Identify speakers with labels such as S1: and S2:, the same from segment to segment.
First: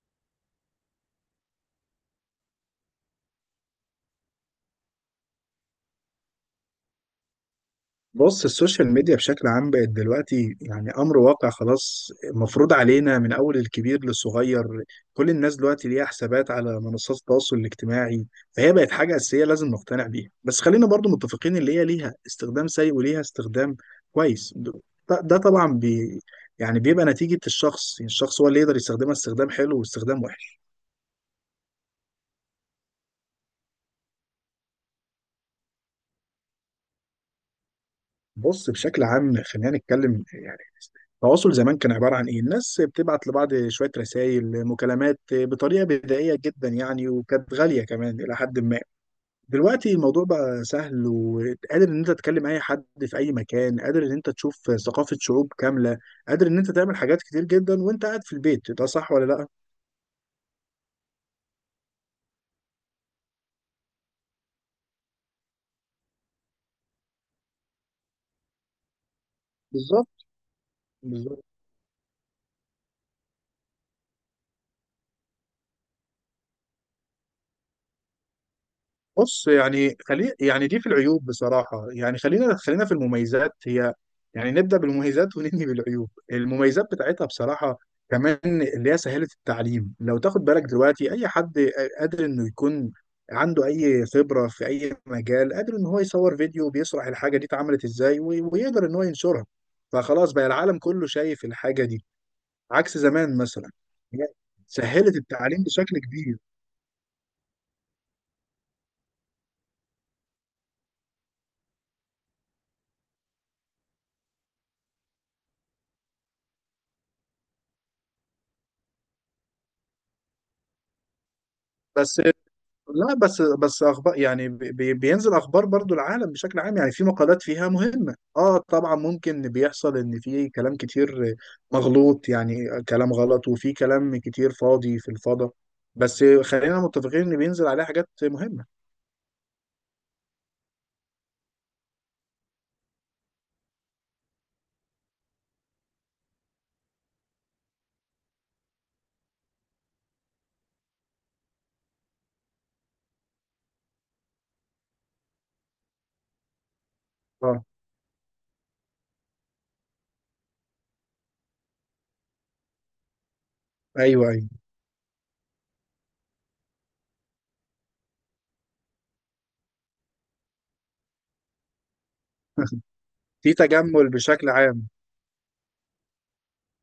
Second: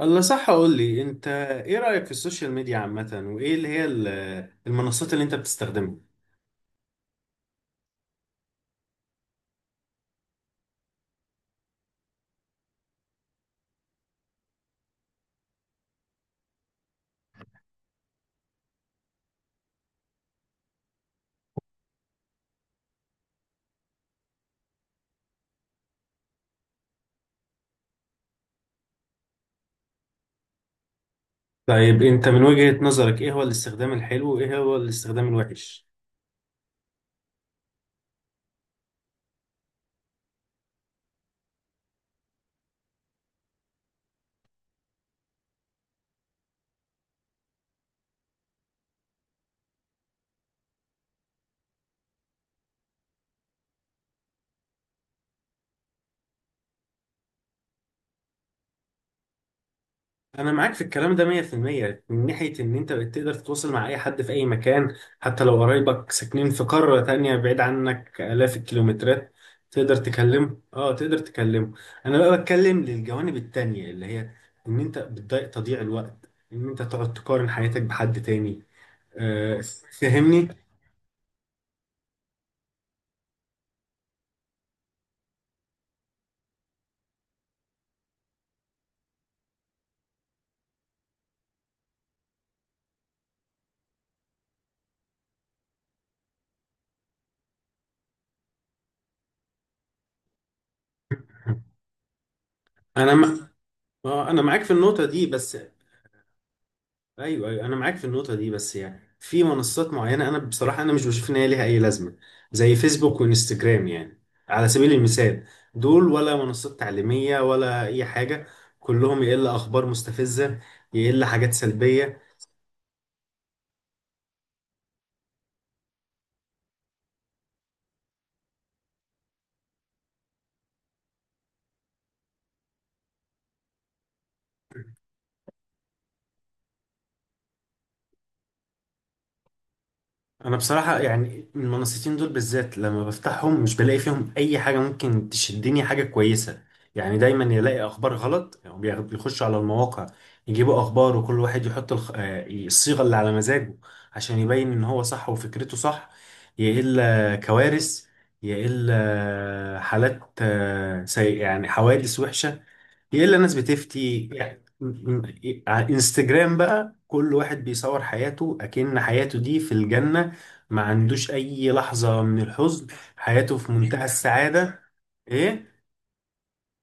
S1: الله، صح، اقول لي انت. ايه رأيك في السوشيال ميديا عامة وايه اللي هي المنصات اللي انت بتستخدمها؟
S2: بص، السوشيال ميديا بشكل عام بقت دلوقتي يعني أمر واقع خلاص، مفروض علينا من أول الكبير للصغير. كل الناس دلوقتي ليها حسابات على منصات التواصل الاجتماعي، فهي بقت حاجة أساسية لازم نقتنع بيها. بس خلينا برضو متفقين اللي هي ليها استخدام سيء وليها استخدام كويس. ده ده طبعا بي يعني بيبقى نتيجة الشخص، يعني الشخص هو اللي يقدر يستخدمها استخدام حلو واستخدام وحش.
S1: طيب انت من وجهة نظرك ايه هو الاستخدام الحلو وايه هو الاستخدام الوحش؟
S2: بص بشكل عام خلينا نتكلم، يعني التواصل زمان كان عبارة عن إيه؟ الناس بتبعت لبعض شوية رسائل مكالمات بطريقة بدائية جدا يعني، وكانت غالية كمان إلى حد ما. دلوقتي الموضوع بقى سهل، وقادر إن أنت تكلم أي حد في أي مكان، قادر إن أنت تشوف ثقافة شعوب كاملة، قادر إن أنت تعمل حاجات كتير جدا وأنت قاعد في البيت. ده صح ولا لأ؟
S1: انا معاك في الكلام ده 100% من ناحية ان انت بقيت تقدر تتواصل مع اي حد في اي مكان، حتى لو قرايبك ساكنين في قارة تانية بعيد عنك آلاف الكيلومترات. تقدر
S2: بالظبط،
S1: تكلمه، تقدر
S2: بالظبط.
S1: تكلمه. انا بقى بتكلم للجوانب التانية اللي هي ان انت بتضيع تضييع الوقت ان انت تقعد تقارن حياتك بحد تاني.
S2: بص
S1: آه،
S2: يعني خلي
S1: فهمني.
S2: يعني دي في العيوب بصراحة، يعني خلينا في المميزات. هي يعني نبدأ بالمميزات وننهي بالعيوب. المميزات بتاعتها بصراحة كمان اللي هي سهلة التعليم. لو تاخد بالك دلوقتي أي حد قادر إنه يكون عنده أي خبرة في أي مجال، قادر إن هو يصور فيديو بيشرح الحاجة دي اتعملت إزاي، ويقدر إن هو ينشرها. فخلاص بقى العالم كله شايف الحاجة دي، عكس
S1: انا
S2: زمان
S1: م...
S2: مثلا. هي
S1: آه، انا معاك في النقطه
S2: سهلت
S1: دي، بس
S2: التعليم بشكل كبير.
S1: ايوه، ايوه، انا معاك في النقطه دي بس يعني في منصات معينه، انا بصراحه انا مش بشوف ان هي ليها اي لازمه، زي فيسبوك وانستجرام يعني، على سبيل المثال. دول ولا منصات تعليميه ولا اي حاجه، كلهم يقل اخبار مستفزه، يقل حاجات
S2: بس
S1: سلبيه.
S2: لا، بس بس اخبار يعني بينزل اخبار برضو العالم بشكل عام. يعني في مقالات فيها مهمة، اه طبعا ممكن بيحصل ان في كلام كتير مغلوط، يعني كلام غلط، وفي كلام كتير فاضي في الفضاء. بس خلينا متفقين ان بينزل عليها حاجات مهمة.
S1: انا بصراحة يعني المنصتين دول بالذات لما بفتحهم مش بلاقي فيهم اي حاجة ممكن تشدني، حاجة كويسة. يعني دايما يلاقي اخبار غلط، يعني بيخشوا على المواقع، يجيبوا اخبار وكل واحد يحط الخ... آه، الصيغة اللي على مزاجه عشان يبين ان هو صح وفكرته صح. يا الا
S2: اه،
S1: كوارث، يا الا حالات سيئة، يعني حوادث وحشة. يلا الناس بتفتي،
S2: ايوه ايوه.
S1: يعني على انستجرام بقى كل واحد بيصور حياته أكن حياته دي في الجنة، ما عندوش أي لحظة من الحزن،
S2: في
S1: حياته في منتهى
S2: تجمل بشكل
S1: السعادة.
S2: عام.
S1: إيه.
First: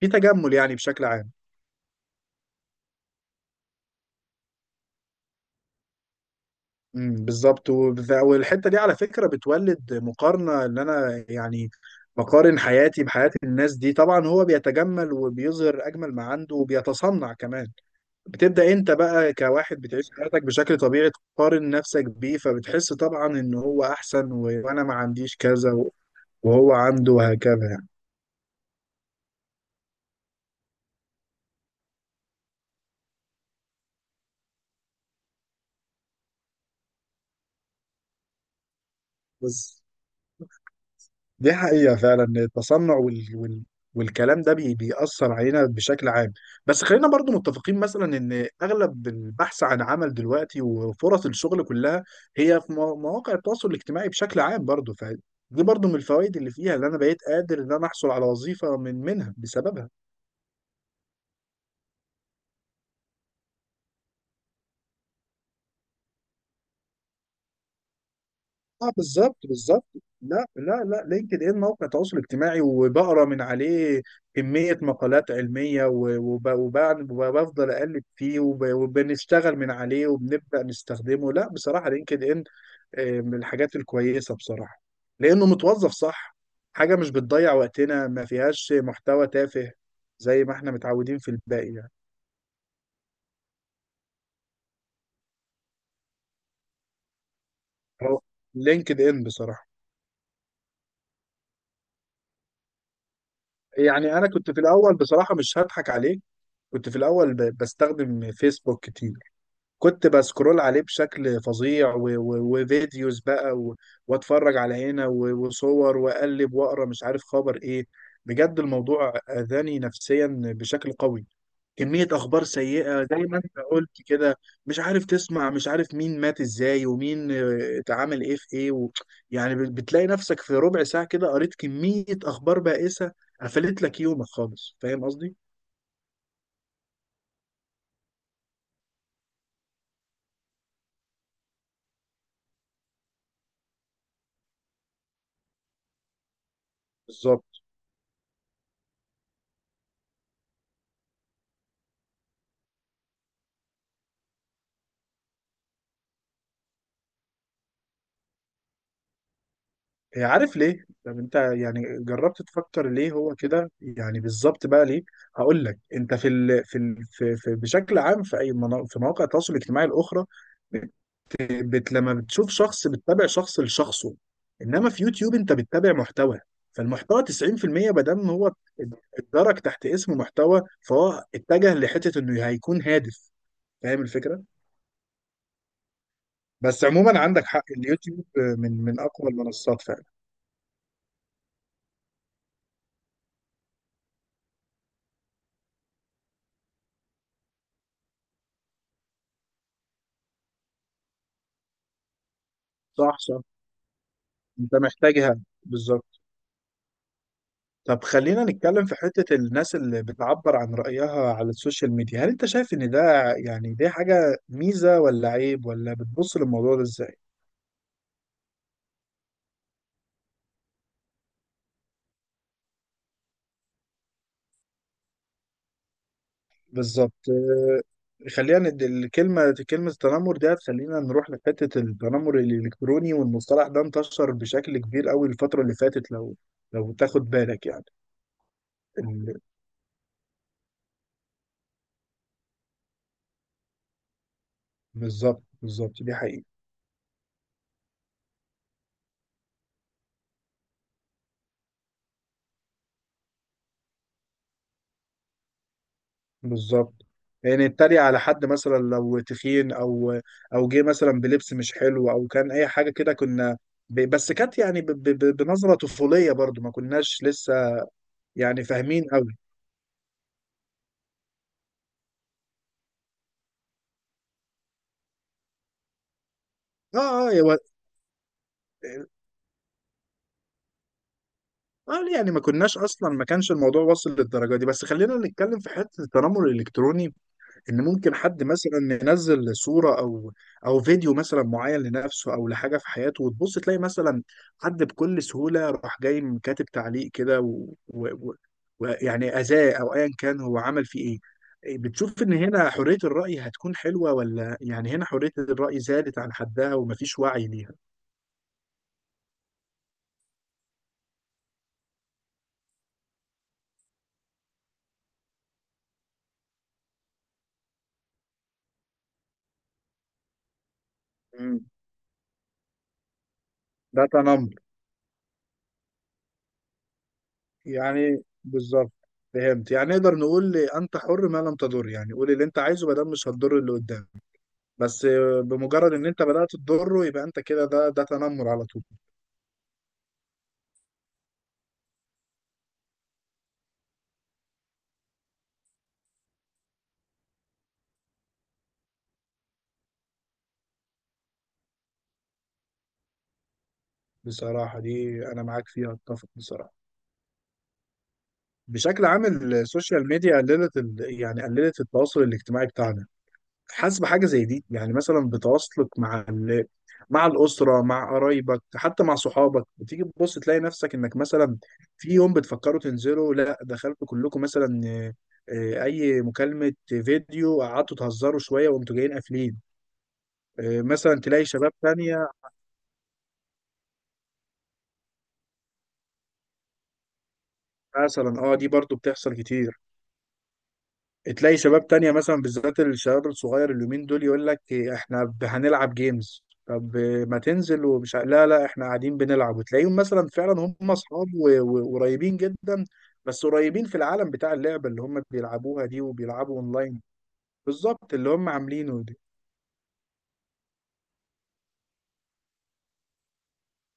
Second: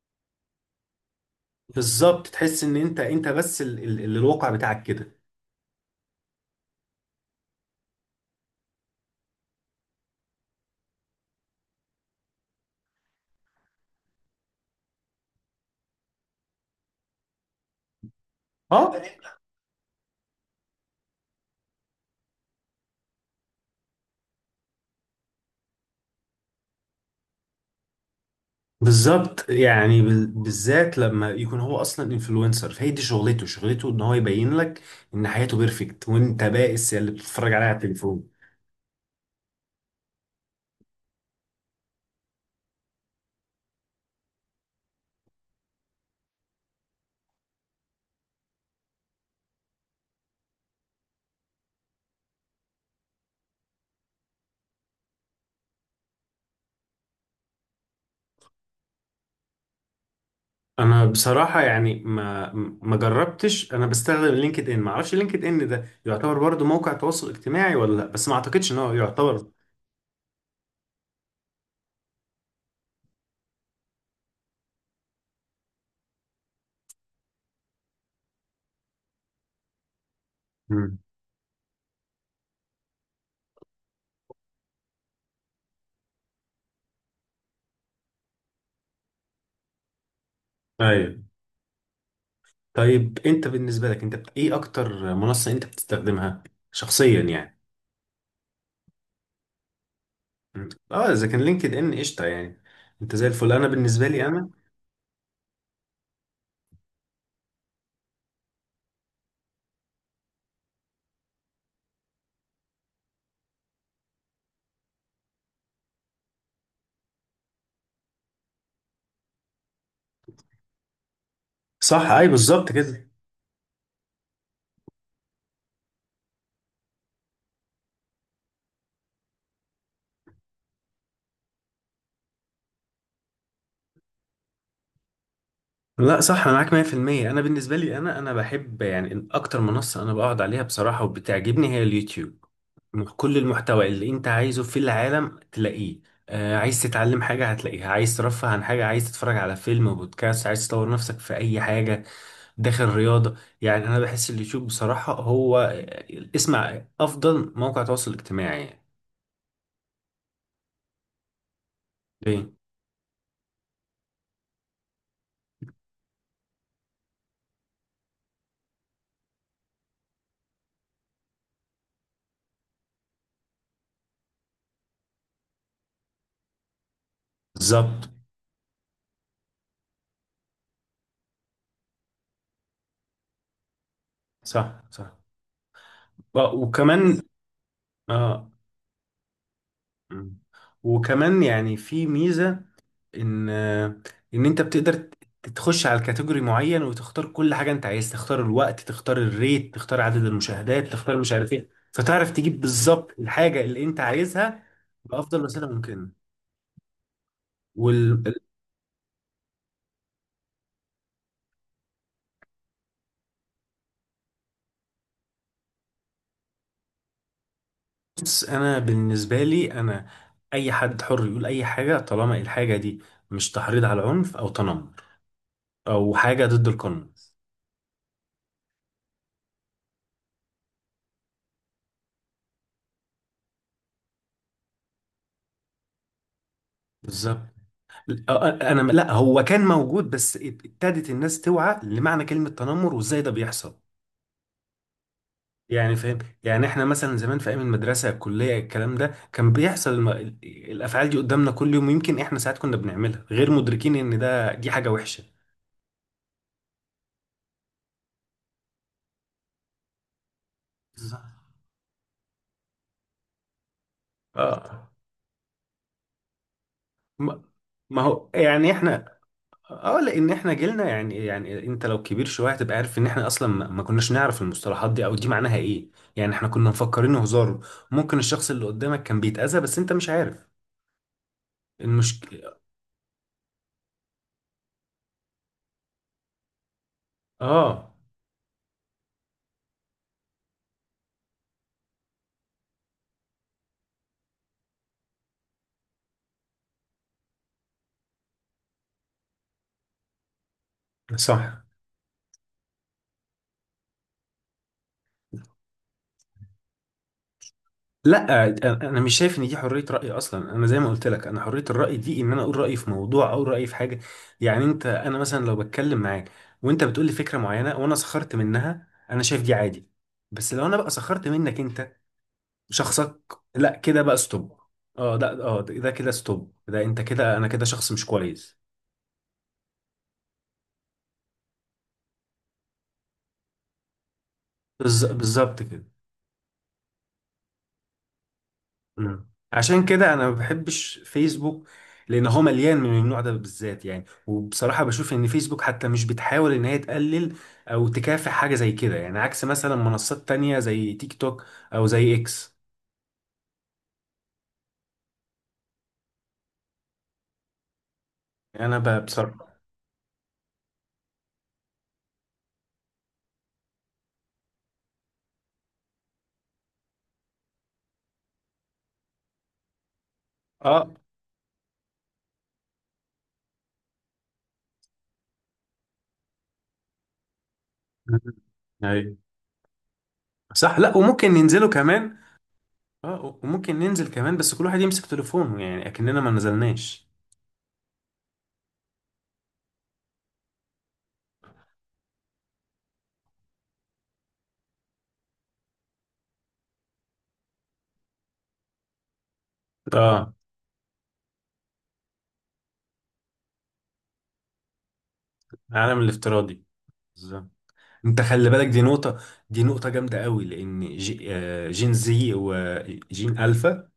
S2: في تجمل يعني بشكل عام.
S1: بالظبط، تحس إن أنت بس اللي الواقع بتاعك كده.
S2: بالظبط. والحته دي على فكره بتولد مقارنه ان انا يعني بقارن حياتي بحياه الناس دي. طبعا هو بيتجمل وبيظهر اجمل ما عنده وبيتصنع كمان. بتبدا انت
S1: أه،
S2: بقى كواحد بتعيش حياتك بشكل طبيعي، تقارن نفسك بيه، فبتحس طبعا ان هو احسن وانا ما عنديش كذا وهو عنده، وهكذا يعني.
S1: بالظبط. يعني بالذات لما يكون هو اصلا انفلونسر، فهي دي شغلته ان هو يبين لك ان حياته بيرفكت وانت بائس، يا اللي بتتفرج عليها على التليفون.
S2: بس دي حقيقة فعلا إن التصنع والكلام ده بيأثر علينا بشكل عام. بس خلينا برضو متفقين مثلا إن أغلب البحث عن عمل دلوقتي وفرص الشغل كلها هي في مواقع التواصل الاجتماعي بشكل عام برضو. فدي برضو من الفوائد اللي فيها، اللي أنا بقيت قادر إن أنا أحصل على وظيفة من منها بسببها.
S1: انا بصراحه يعني ما جربتش. انا بستخدم لينكد ان، ما اعرفش لينكد ان ده يعتبر برضو موقع تواصل اجتماعي ولا لا، بس ما اعتقدش ان
S2: اه
S1: هو
S2: بالظبط
S1: يعتبر.
S2: بالظبط. لا لا لا، لينكد ان موقع تواصل اجتماعي، وبقرا من عليه كمية مقالات علمية وبفضل اقلب فيه وبنشتغل من عليه وبنبدأ
S1: امم
S2: نستخدمه. لا بصراحة لينكد ان آه، من الحاجات الكويسة بصراحة، لانه متوظف صح. حاجة مش بتضيع وقتنا، ما فيهاش محتوى تافه زي ما احنا متعودين
S1: ايوه.
S2: في الباقي يعني.
S1: طيب انت بالنسبه لك، انت ايه اكتر منصه انت بتستخدمها شخصيا يعني؟
S2: هو لينكد ان بصراحة.
S1: مم. اه اذا كان لينكد ان قشطه يعني، انت زي الفل. انا بالنسبه
S2: يعني
S1: لي
S2: انا
S1: انا
S2: كنت في الاول، بصراحة مش هضحك عليك، كنت في الأول بستخدم فيسبوك كتير. كنت بسكرول عليه بشكل فظيع وفيديوز بقى واتفرج على هنا وصور، واقلب واقرا مش عارف خبر ايه. بجد الموضوع اذاني نفسيا بشكل قوي. كمية
S1: صح، اي،
S2: اخبار
S1: بالظبط
S2: سيئة
S1: كده.
S2: زي ما انت قلت كده، مش عارف تسمع مش عارف مين مات ازاي، ومين آه، اتعامل ايه في ايه يعني بتلاقي نفسك في ربع ساعة كده قريت كمية اخبار بائسة قفلت لك يومك خالص. فاهم قصدي؟
S1: لا، صح، انا معاك 100%. انا بالنسبه لي انا بحب يعني اكتر منصه انا بقعد عليها بصراحه وبتعجبني، هي اليوتيوب. كل المحتوى اللي انت عايزه في العالم تلاقيه. عايز تتعلم حاجة
S2: بالظبط.
S1: هتلاقيها، عايز ترفه عن حاجة، عايز تتفرج على فيلم، بودكاست، عايز تطور نفسك في أي حاجة، داخل رياضة. يعني أنا بحس اليوتيوب بصراحة هو اسمع أفضل موقع تواصل اجتماعي يعني.
S2: هي عارف ليه؟ طب انت يعني جربت
S1: ليه؟
S2: تفكر ليه هو كده؟ يعني بالظبط بقى ليه؟ هقول لك. انت في في بشكل عام في في مواقع التواصل الاجتماعي الاخرى لما بتشوف شخص بتتابع شخص لشخصه، انما في يوتيوب انت بتتابع محتوى. فالمحتوى 90% ما
S1: بالظبط.
S2: دام هو اتدرج تحت اسم محتوى، فهو اتجه لحته انه هيكون هادف. فاهم الفكره؟
S1: صح، صح.
S2: بس
S1: وكمان.
S2: عموما عندك حق، اليوتيوب
S1: اه
S2: من اقوى المنصات فعلا.
S1: م. وكمان يعني في ميزة ان ان انت بتقدر تخش على الكاتيجوري معين وتختار كل حاجه انت عايز، تختار الوقت، تختار الريت، تختار عدد المشاهدات، تختار مش عارف ايه، فتعرف تجيب بالظبط
S2: صح صح،
S1: الحاجه اللي انت عايزها
S2: انت محتاجها
S1: بافضل وسيله ممكنه.
S2: بالظبط. طب
S1: وال
S2: خلينا نتكلم في حتة الناس اللي بتعبر عن رأيها على السوشيال ميديا، هل انت شايف ان ده يعني دي حاجة ميزة ولا عيب؟ ولا بتبص للموضوع ده ازاي؟
S1: بص، انا بالنسبه لي انا، اي حد حر يقول اي حاجه طالما الحاجه دي مش تحريض على عنف او تنمر او حاجه ضد القانون.
S2: بالظبط آه، خلينا الكلمة كلمة التنمر دي، خلينا نروح لحتة التنمر الإلكتروني، والمصطلح ده انتشر بشكل كبير قوي الفترة اللي فاتت لو لو تاخد
S1: بالظبط.
S2: بالك يعني.
S1: أ- انا، لا
S2: ال-
S1: هو كان موجود، بس ابتدت الناس توعى لمعنى كلمه تنمر وازاي ده بيحصل.
S2: بالظبط
S1: يعني
S2: بالظبط، دي
S1: فاهم.
S2: حقيقة.
S1: يعني احنا مثلا زمان في ايام المدرسه، الكليه، الكلام ده كان بيحصل. الافعال دي قدامنا كل يوم، ويمكن احنا ساعات كنا بنعملها غير مدركين ان دي حاجه وحشه.
S2: بالظبط، يعني اتريق على حد مثلا لو تخين، او او جه مثلا
S1: بالظبط.
S2: بلبس مش حلو، او كان اي حاجه كده، كنا بس كانت يعني
S1: اه
S2: بنظره طفوليه برضو، ما كناش
S1: ما
S2: لسه
S1: ما هو
S2: يعني
S1: يعني
S2: فاهمين
S1: احنا.
S2: قوي.
S1: اه لان احنا جيلنا يعني، انت لو كبير شويه هتبقى عارف ان احنا اصلا ما كناش نعرف المصطلحات دي او دي معناها ايه. يعني احنا كنا
S2: اه
S1: مفكرين
S2: اه
S1: هزار. ممكن الشخص اللي قدامك كان بيتأذى بس انت مش عارف
S2: اه يعني ما
S1: المشكله.
S2: كناش اصلا، ما كانش الموضوع واصل للدرجه دي. بس خلينا نتكلم في حته التنمر الالكتروني، ان
S1: اه
S2: ممكن حد مثلا ينزل صوره او او فيديو مثلا معين لنفسه، او لحاجه في حياته، وتبص تلاقي مثلا حد بكل سهوله راح جاي كاتب تعليق كده ويعني اذاه، او ايا كان هو عمل فيه.
S1: صح.
S2: ايه بتشوف؟ ان هنا حريه الراي هتكون حلوه، ولا يعني هنا حريه الراي زادت عن حدها ومفيش وعي ليها؟
S1: لا، انا مش شايف ان دي حريه راي اصلا. انا زي ما قلت لك، انا حريه الراي دي ان انا اقول رايي في موضوع او رايي في حاجه. يعني انت، انا مثلا لو بتكلم معاك وانت بتقول لي فكره معينه وانا سخرت منها، انا شايف دي عادي. بس لو انا بقى سخرت منك
S2: مم.
S1: انت، شخصك، لا كده
S2: ده
S1: بقى
S2: تنمر،
S1: ستوب. اه ده، ده كده ستوب. ده انت كده، انا كده شخص مش
S2: يعني
S1: كويس.
S2: بالظبط. فهمت؟ يعني نقدر نقول انت حر ما لم تضر، يعني قول اللي انت عايزه ما دام مش هتضر اللي قدامك. بس
S1: بالظبط كده.
S2: بمجرد ان انت بدأت تضره، يبقى انت كده ده ده تنمر على طول.
S1: عشان كده انا ما بحبش فيسبوك، لان هو مليان من النوع ده بالذات يعني. وبصراحه بشوف ان فيسبوك حتى مش بتحاول ان هي تقلل او تكافح حاجه زي كده، يعني عكس مثلا منصات تانية زي تيك توك او زي اكس.
S2: بصراحة دي انا معاك فيها، اتفق بصراحة.
S1: يعني انا
S2: بشكل عام
S1: بصراحه.
S2: السوشيال ميديا قللت يعني قللت التواصل الاجتماعي بتاعنا. حاسس بحاجة زي دي يعني، مثلا بتواصلك مع مع الأسرة، مع قرايبك، حتى مع صحابك. بتيجي تبص تلاقي
S1: اه
S2: نفسك انك مثلا في يوم بتفكروا تنزلوا لا، دخلتوا كلكم مثلا آه، آه، اي مكالمة فيديو، قعدتوا
S1: مم.
S2: تهزروا شوية وانتوا جايين
S1: ايوه،
S2: قافلين.
S1: صح.
S2: آه،
S1: لا،
S2: مثلا
S1: وممكن
S2: تلاقي
S1: ننزله
S2: شباب
S1: كمان.
S2: تانية.
S1: اه، وممكن ننزل كمان بس كل واحد يمسك تليفونه يعني اكننا ما نزلناش.
S2: مثلا اه دي برضو بتحصل كتير، تلاقي شباب تانية مثلا، بالذات الشباب الصغير اليومين دول، يقول لك إيه، احنا هنلعب جيمز. طب ما تنزل؟ ومش لا لا احنا قاعدين بنلعب. وتلاقيهم مثلا
S1: اه.
S2: فعلا هم اصحاب وقريبين جدا، بس قريبين في العالم بتاع اللعبة اللي هم بيلعبوها
S1: العالم
S2: دي، وبيلعبوا
S1: الافتراضي،
S2: اونلاين.
S1: بالظبط.
S2: بالظبط
S1: انت
S2: اللي هم
S1: خلي بالك، دي
S2: عاملينه
S1: نقطة.
S2: دي.
S1: دي نقطة جامدة قوي، لان جي آه، جين زي وجين الفا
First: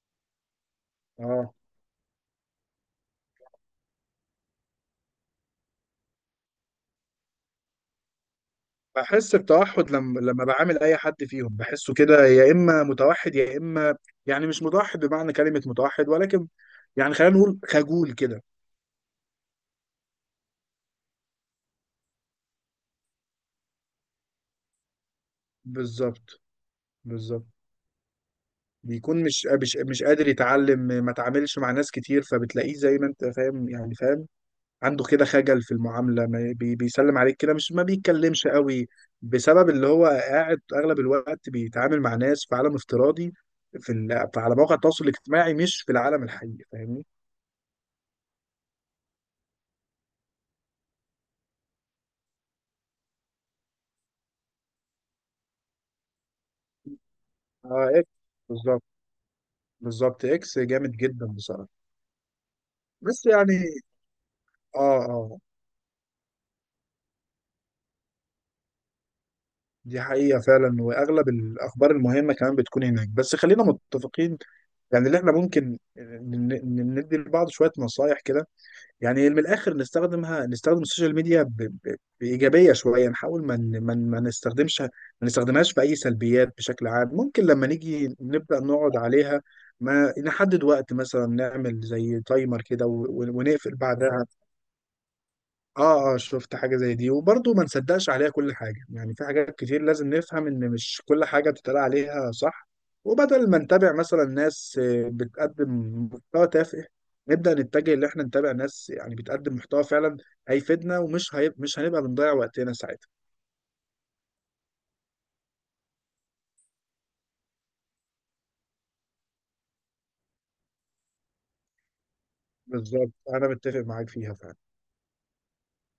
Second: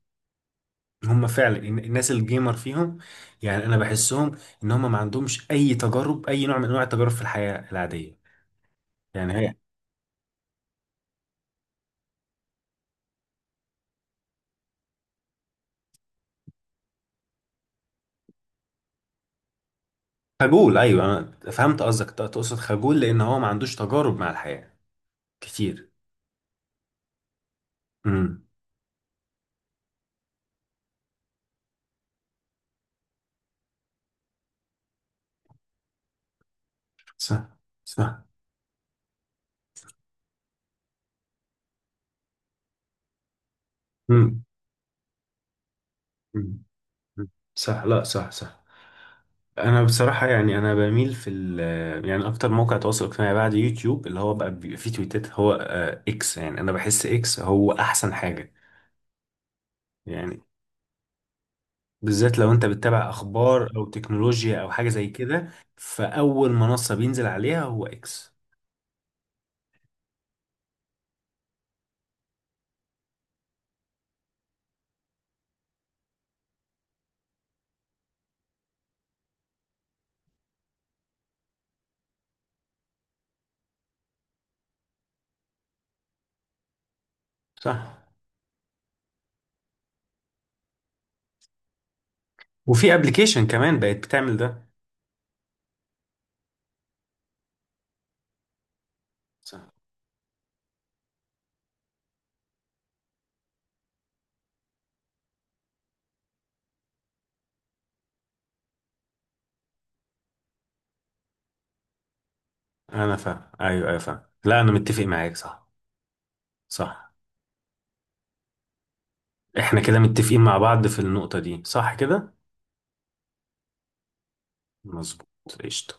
S1: هم
S2: اه
S1: فعلا الناس الجيمر فيهم. يعني انا بحسهم ان هم ما عندهمش اي تجارب، اي نوع من انواع التجارب في الحياة العادية. يعني
S2: بحس
S1: هي.
S2: بتوحد، لما بعامل اي حد فيهم بحسه كده، يا اما متوحد يا اما يعني مش متوحد بمعنى كلمة متوحد، ولكن يعني خلينا نقول خجول كده.
S1: خجول، ايوه، انا فهمت قصدك. تقصد خجول لان هو ما عندوش تجارب مع الحياة كتير.
S2: بالظبط بالظبط.
S1: امم
S2: بيكون مش قادر يتعلم، ما تعاملش مع ناس كتير، فبتلاقيه زي ما انت فاهم يعني فاهم، عنده كده خجل في المعاملة، ما بي بيسلم عليك
S1: صح،
S2: كده مش ما
S1: صح.
S2: بيتكلمش قوي، بسبب اللي هو قاعد اغلب الوقت بيتعامل مع ناس في عالم افتراضي،
S1: امم
S2: على مواقع التواصل الاجتماعي مش في العالم الحقيقي.
S1: امم.
S2: فاهمني؟
S1: صح، لا، صح، صح. انا بصراحه يعني انا بميل في يعني اكتر موقع تواصل اجتماعي بعد يوتيوب اللي هو بقى بيبقى فيه تويتات، هو اكس. يعني انا بحس اكس هو
S2: اه اكس،
S1: احسن حاجه.
S2: بالظبط بالظبط.
S1: يعني
S2: اكس جامد جدا بصراحة.
S1: بالذات لو انت بتتابع
S2: بس يعني
S1: اخبار او تكنولوجيا او
S2: اه
S1: حاجه زي
S2: اه
S1: كده، فاول منصه بينزل عليها هو اكس.
S2: دي حقيقة فعلا، وأغلب الأخبار المهمة كمان بتكون هناك. بس خلينا متفقين يعني، اللي احنا ممكن ندي لبعض شوية نصايح كده، يعني من الآخر نستخدمها، نستخدم السوشيال ميديا بإيجابية شوية، نحاول ما نستخدمش ما نستخدمهاش في أي سلبيات بشكل عام. ممكن لما
S1: صح.
S2: نيجي نبدأ نقعد عليها ما نحدد وقت، مثلا نعمل زي تايمر كده
S1: وفي ابلكيشن
S2: ونقفل
S1: كمان بقت
S2: بعدها.
S1: بتعمل ده.
S2: اه اه شفت حاجة زي دي. وبرضه ما نصدقش عليها كل حاجة، يعني في حاجات
S1: صح،
S2: كتير لازم نفهم ان مش كل حاجة بتتقال عليها صح. وبدل ما نتابع مثلا ناس آه، بتقدم محتوى تافه، نبدأ نتجه ان احنا نتابع ناس يعني بتقدم محتوى فعلا هيفيدنا، ومش مش هنبقى بنضيع وقتنا ساعتها.
S1: انا فاهم، ايوه، ايوه، فاهم. لا، انا متفق معاك. صح، صح. احنا كده متفقين مع بعض في النقطه دي، صح كده.
S2: بالظبط انا متفق معاك فيها فعلا.
S1: مظبوط. قشطه.